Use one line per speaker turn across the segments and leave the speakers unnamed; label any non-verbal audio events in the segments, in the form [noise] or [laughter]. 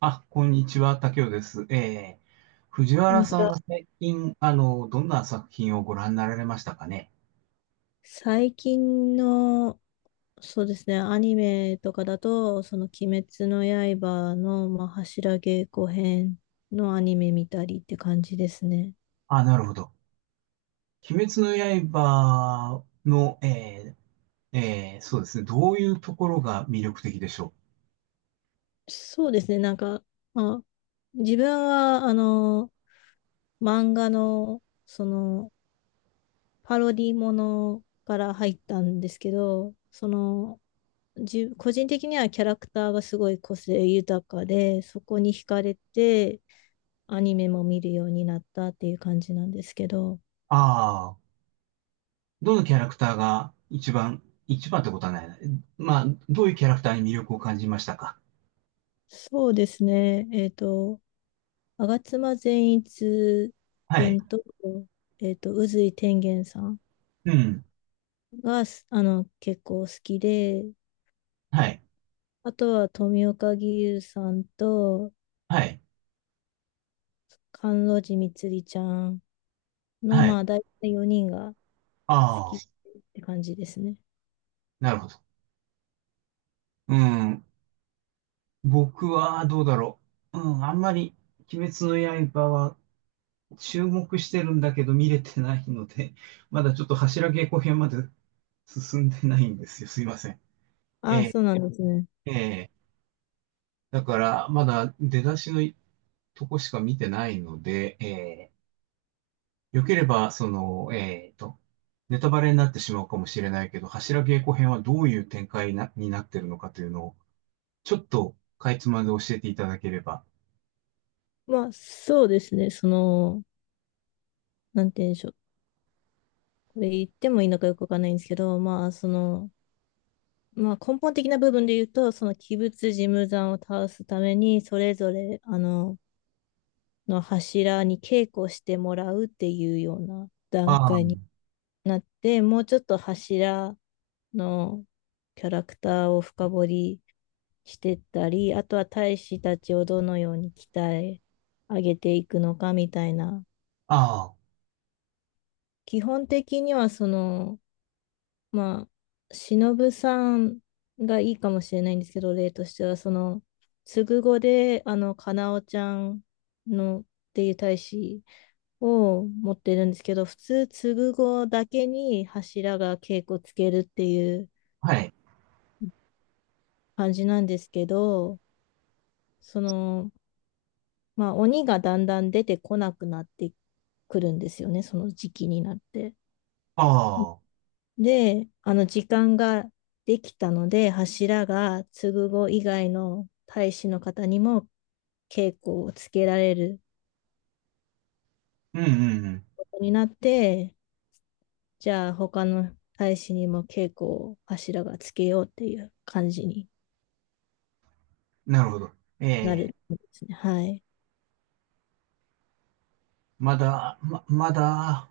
あ、こんにちは、竹雄です。藤
こん
原
にち
さん
は。
は最近、どんな作品をご覧になられましたかね。
最近の、そうですね、アニメとかだと、その鬼滅の刃の、まあ、柱稽古編のアニメ見たりって感じですね。
あ、なるほど。鬼滅の刃の、そうですね、どういうところが魅力的でしょう。
そうですね、なんか、まあ、自分は、漫画の、その、パロディものから入ったんですけど、個人的にはキャラクターがすごい個性豊かで、そこに惹かれて、アニメも見るようになったっていう感じなんですけど、
ああー、どのキャラクターが一番、一番ってことはないな。まあ、どういうキャラクターに魅力を感じましたか。
そうですね、吾妻善一
はい。
君と、宇髄天元さん
うん。
が、すあの、結構好きで、
はい。
あとは富岡義勇さんと、
はい。
甘露寺みつりちゃんの、
はい。
まあ、大体4人が好
あ
きっ
あ、
て感じですね。
なるほど。うん。僕はどうだろう。うん、あんまり鬼滅の刃は注目してるんだけど見れてないので、[laughs] まだちょっと柱稽古編まで進んでないんですよ。すいません。え
ああ、
え、
そうなんですね。
ええ。だから、まだ出だしのとこしか見てないので、ええ、よければ、その、ええと、ネタバレになってしまうかもしれないけど、柱稽古編はどういう展開なになってるのかというのを、ちょっとかいつまんで教えていただければ。
まあ、そうですね、なんて言うんでしょう。これ言ってもいいのかよくわかんないんですけど、まあ、根本的な部分で言うと、その鬼物事務山を倒すために、それぞれ、柱に稽古してもらうっていうような段
ああ、
階になって、もうちょっと柱のキャラクターを深掘りしてったり、あとは大使たちをどのように鍛え上げていくのかみたいな。
ああ、
基本的にはまあ、忍さんがいいかもしれないんですけど、例としては、つぐ語で、かなおちゃんのっていう大使を持ってるんですけど、普通、つぐ語だけに柱が稽古つけるっていう
はい。
感じなんですけど、その、鬼がだんだん出てこなくなってくるんですよね、その時期になって。
ああ、
で、あの時間ができたので、柱が継子以外の大使の方にも稽古をつけられる
うんうんうん。
ことになって、じゃあ他の大使にも稽古を柱がつけようっていう感じに
なるほど。え
なる
え、
んですね。はい。
まだ、ま、まだ、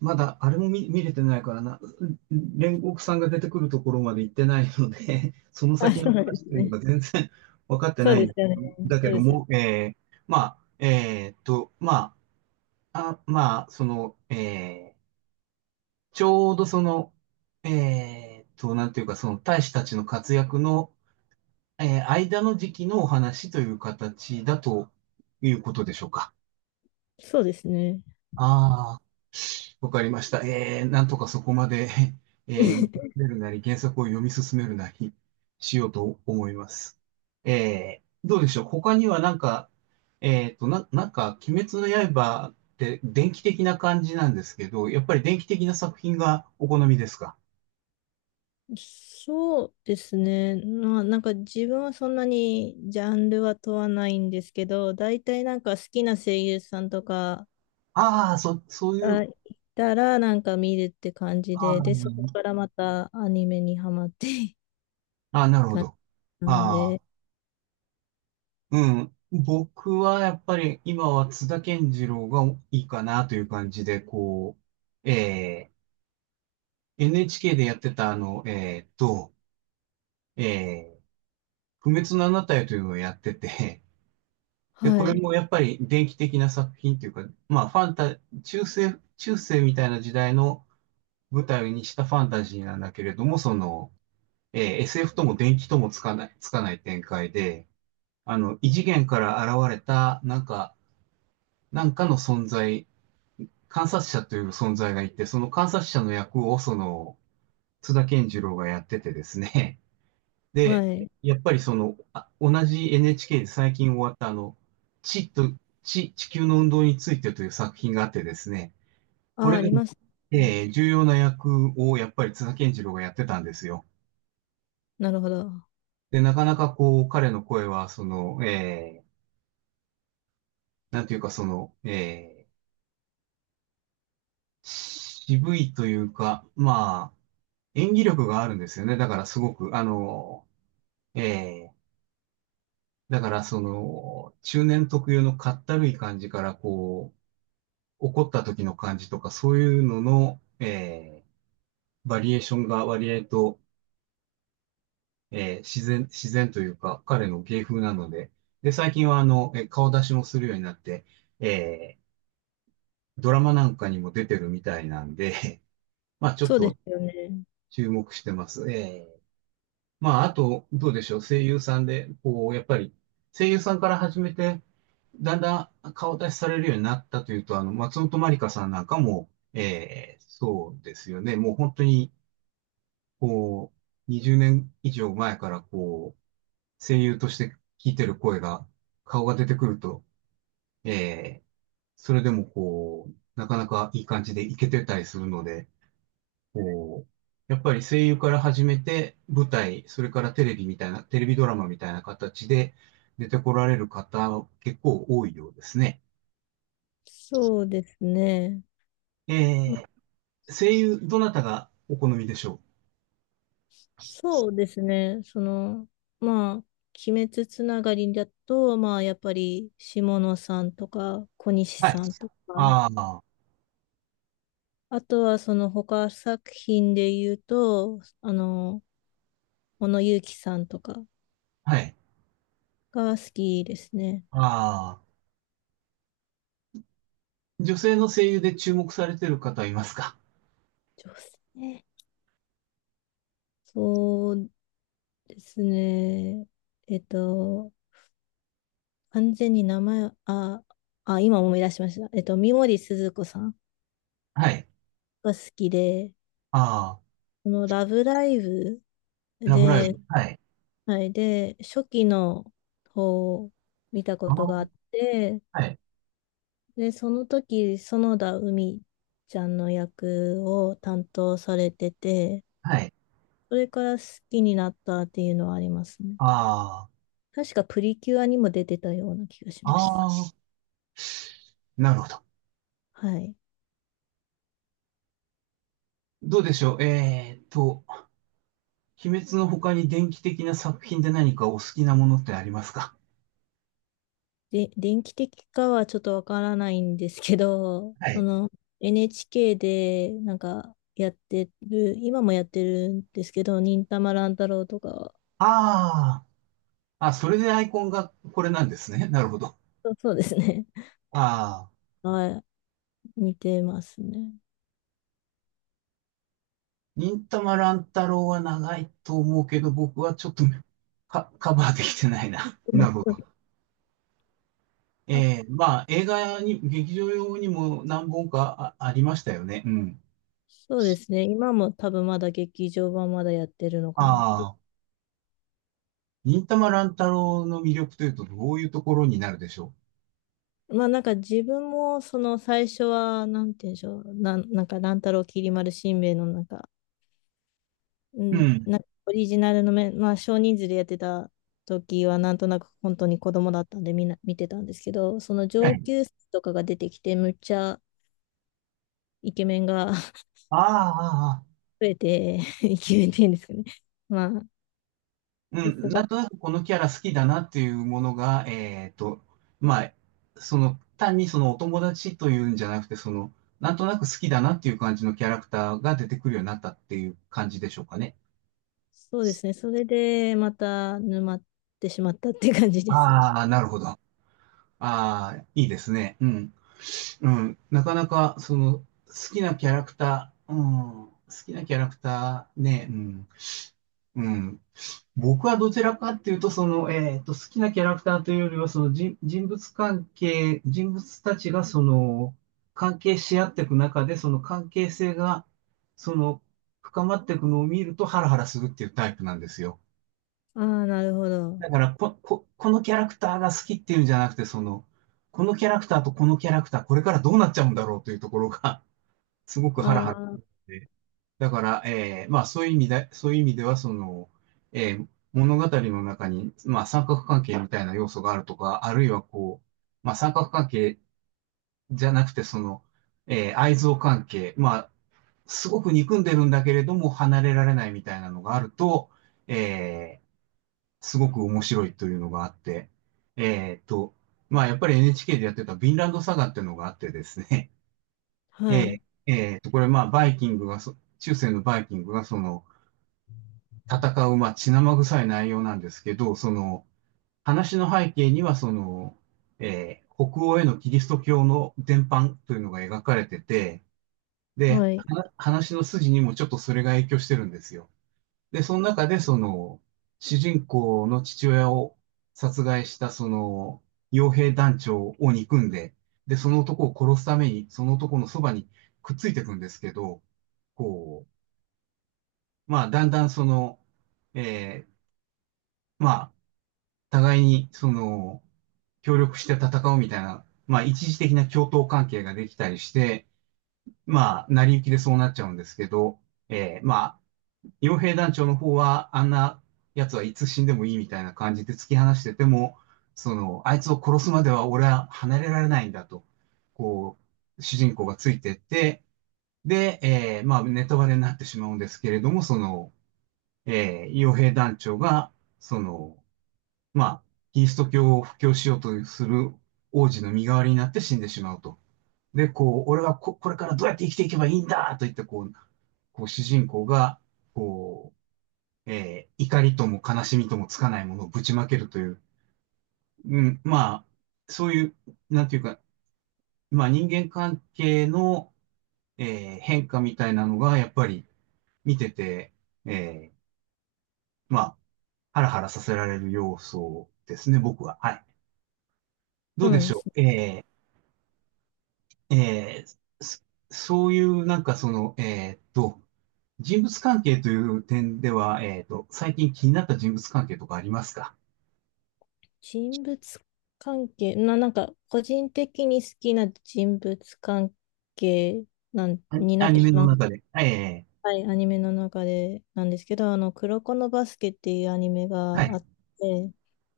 まだ、あれも見れてないからな、煉獄さんが出てくるところまで行ってないので、[laughs] その
あ、
先
そ
の
うなんで
話
す
というの
ね。
が全然 [laughs] 分かって
そう
ない
で
ん
す
だけ
よね。
ど、だ
そ
け
う
ど
ですよね。
も、ええ、まあ、まあ、その、ええ、ちょうどその、なんていうか、その大使たちの活躍の、ええ、間の時期のお話という形だということでしょうか。
そうですね。
ああ、わかりました。なんとかそこまで、[laughs] 見進めるなり、原作を読み進めるなりしようと思います。どうでしょう。他にはなんか、なんか、鬼滅の刃って電気的な感じなんですけど、やっぱり電気的な作品がお好みですか。
そうですね。まあ、なんか自分はそんなにジャンルは問わないんですけど、大体なんか好きな声優さんとか
そうい
が
う、
いたらなんか見るって感じ
あ
で、で、そこ
ー
からまたアニメにハマって [laughs]
あなるほ
感
ど。
じなん
ああ、
で、
うん。僕はやっぱり今は津田健次郎がいいかなという感じで、こう、ええ NHK でやってた、あの、えー不滅のあなたへというのをやってて、で、こ
は
れ
い、
もやっぱり電気的な作品というか、まあ、ファンタ、中世、中世みたいな時代の舞台にしたファンタジーなんだけれども、その、えー SF とも電気ともつかない、つかない展開で、あの、異次元から現れた、なんか、なんかの存在、観察者という存在がいて、その観察者の役を、その、津田健次郎がやっててですね、
は
で、
い。
やっぱりその、あ、同じ NHK で最近終わったあの、地と、地、地球の運動についてという作品があってですね、こ
あ、
れ
あ
が、
りますね。
えー重要な役をやっぱり津田健次郎がやってたんですよ。
なるほど。
で、なかなかこう、彼の声は、その、なんていうかその、渋いというか、まあ、演技力があるんですよね。だからすごく、あの、えーだからその、中年特有のかったるい感じから、こう、怒った時の感じとか、そういうのの、えー、バリエーションが割合と、えー、自然というか、彼の芸風なので、で、最近はあの、えー顔出しもするようになって、えー、ドラマなんかにも出てるみたいなんで、[laughs] まあちょっ
そうで
と
すよね。
注目してます。まああと、どうでしょう、声優さんで、こう、やっぱり、声優さんから始めて、だんだん顔出しされるようになったというと、あの、松本まりかさんなんかも、えー、そうですよね。もう本当に、こう、20年以上前からこう、声優として聞いてる声が、顔が出てくると、えー、それでもこう、なかなかいい感じでいけてたりするので、こう、やっぱり声優から始めて、舞台、それからテレビみたいな、テレビドラマみたいな形で出てこられる方、結構多いようですね。
そうですね。
えー、声優、どなたがお好みでしょ
そうですね。まあ、鬼滅つながりだと、まあ、やっぱり、下野さんとか、小西
う。はい。
さんとか、
ああ、
あとは、その他作品で言うと、小野友樹さんとか
はい。
が好きですね。
ああ。女性の声優で注目されてる方いますか。
女性。そうですね。えっと、完全に名前を、あ、あ、今思い出しました。三森すずこさん
はい。
が好きで、
ああ、
このラブライブ
ラブライ
で、
ブ。はい。
はい。で、初期の方を見た
あ
こと
あ、
があって、
はい。
で、その時、園田海ちゃんの役を担当されてて、
はい。
それから好きになったっていうのはありますね。
あ
確かプリキュアにも出てたような気がし
あ、
ます。
ああ、なるほど。
はい。
どうでしょう。えーっと、鬼滅の他に電気的な作品で何かお好きなものってありますか。
で、電気的かはちょっとわからないんですけど、
は
そ
い。
の NHK でなんかやってる、今もやってるんですけど、忍たま乱太郎とかは、
ああ、あ、それでアイコンがこれなんですね。なるほど。
そうですね。
ああ、
[laughs] はい。似てますね。
忍たま乱太郎は長いと思うけど、僕はちょっと [laughs] カバーできてないな。
う
なるほ
ん
ど。え
あ、
えまあ、映画に、劇場用にも何本かありましたよね。うん。
そうですね。今も多分まだ劇場版まだやってるのかなって。
ああ、忍たま乱太郎の魅力というと、どういうところになるでしょ
まあなんか自分もその最初は、なんて言うんでしょう。なんか乱太郎きり丸しんべヱのなんか、う
う。う
ん、
ん。
なんかオリジナルのまあ少人数でやってた時はなんとなく本当に子供だったんでみんな見てたんですけど、その
は
上
い。
級生とかが出てきてむっちゃイケメンが [laughs]
ああ、ああ、
増えて、[laughs] イケメンって言うんですかね。まあ、
う
で
ん。
すご
な
い
んとなくこのキャラ好きだなっていうものが、えっと、まあ、その、単にそのお友達というんじゃなくて、その、なんとなく好きだなっていう感じのキャラクターが出てくるようになったっていう感じでしょうかね。
そうですね。それで、また沼ってしまったって感じですね。
ああ、なるほど。ああ、いいですね。うん。うん、なかなか、その、好きなキャラクター、うん、好きなキャラクターね、うん、うん。僕はどちらかっていうと、その、えっと、好きなキャラクターというよりは、人物関係、人物たちが、その、関係し合っていく中で、その関係性が、その、深まっていくのを見るとハラハラするっていうタイプなんですよ。
ああ、なるほど。
だから、このキャラクターが好きっていうんじゃなくて、その、このキャラクターとこのキャラクター、これからどうなっちゃうんだろうというところが、すごく
あ
ハラハラす
あ、
るので。だから、えーまあそういう意味で、そういう意味では、その、えー物語の中に、まあ三角関係みたいな要素があるとか、あるいはこう、まあ三角関係じゃなくて、その、えー愛憎関係、まあ、すごく憎んでるんだけれども離れられないみたいなのがあると、えーすごく面白いというのがあって、えーっと、まあやっぱり NHK でやってたヴィンランドサガっていうのがあってですね。え
はい。
え、ええと、これまあ、バイキングがそ、中世のバイキングがその、戦う、まあ、血生臭い内容なんですけど、その、話の背景には、その、えー北欧へのキリスト教の伝播というのが描かれてて、で、
はい。
話の筋にもちょっとそれが影響してるんですよ。で、その中で、その、主人公の父親を殺害した、その、傭兵団長を憎んで、で、その男を殺すために、その男のそばにくっついていくんですけど、こう、まあ、だんだんその、えーまあ、互いに、その、協力して戦うみたいな、まあ、一時的な共闘関係ができたりして、まあ、成り行きでそうなっちゃうんですけど、えーまあ、傭兵団長の方は、あんな奴はいつ死んでもいいみたいな感じで突き放してても、その、あいつを殺すまでは俺は離れられないんだと、こう、主人公がついてって、で、えーまあ、ネタバレになってしまうんですけれども、その、えー、傭兵団長が、その、まあ、キリスト教を布教しようとする王子の身代わりになって死んでしまうと。で、こう、俺はこ、これからどうやって生きていけばいいんだと言って、こう、こう主人公が、こう、えー怒りとも悲しみともつかないものをぶちまけるという、うん、まあ、そういう、なんていうか、まあ人間関係の、えー変化みたいなのが、やっぱり見てて、えーまあ、ハラハラさせられる要素ですね、僕は。はい。ど
そ
う
う
で
なん
し
で
ょ
すね。
う。ーえーそそういう、なんかその、えーっと、人物関係という点では、えーっと、最近気になった人物関係とかありますか。
人物関係、な、なんか、個人的に好きな人物関係に
あ
な
ア
っ
ニ
てし
メの
まう。
中で。ええ
はい、アニメの中でなんですけど、黒子のバスケっていうアニメ
は
があ
い。
って、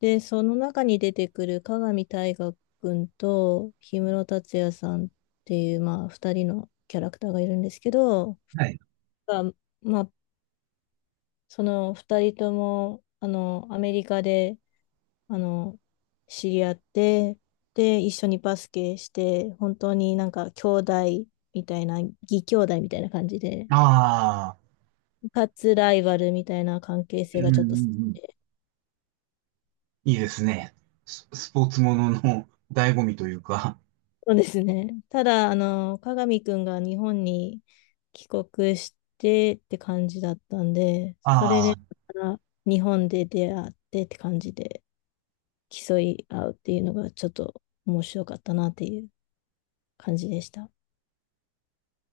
で、その中に出てくる加賀見大河君と氷室達也さんっていう、まあ、二人のキャラクターがいるんですけど、
はい
がまあ、その二人とも、アメリカで、あの、知り合って、で、一緒にバスケして、本当になんか兄弟みたいな、義兄弟みたいな感じで、
ああ、
かつライバルみたいな関係
う
性
んう
がちょっと、そ
んうん。いいですね。スポーツものの醍醐味というか。
うですね。ただ、あの、加賀美くんが日本に帰国してって感じだったんで、それ
あ
で、また日本で出会ってって感じで競い合うっていうのがちょっと面白かったなっていう感じでした。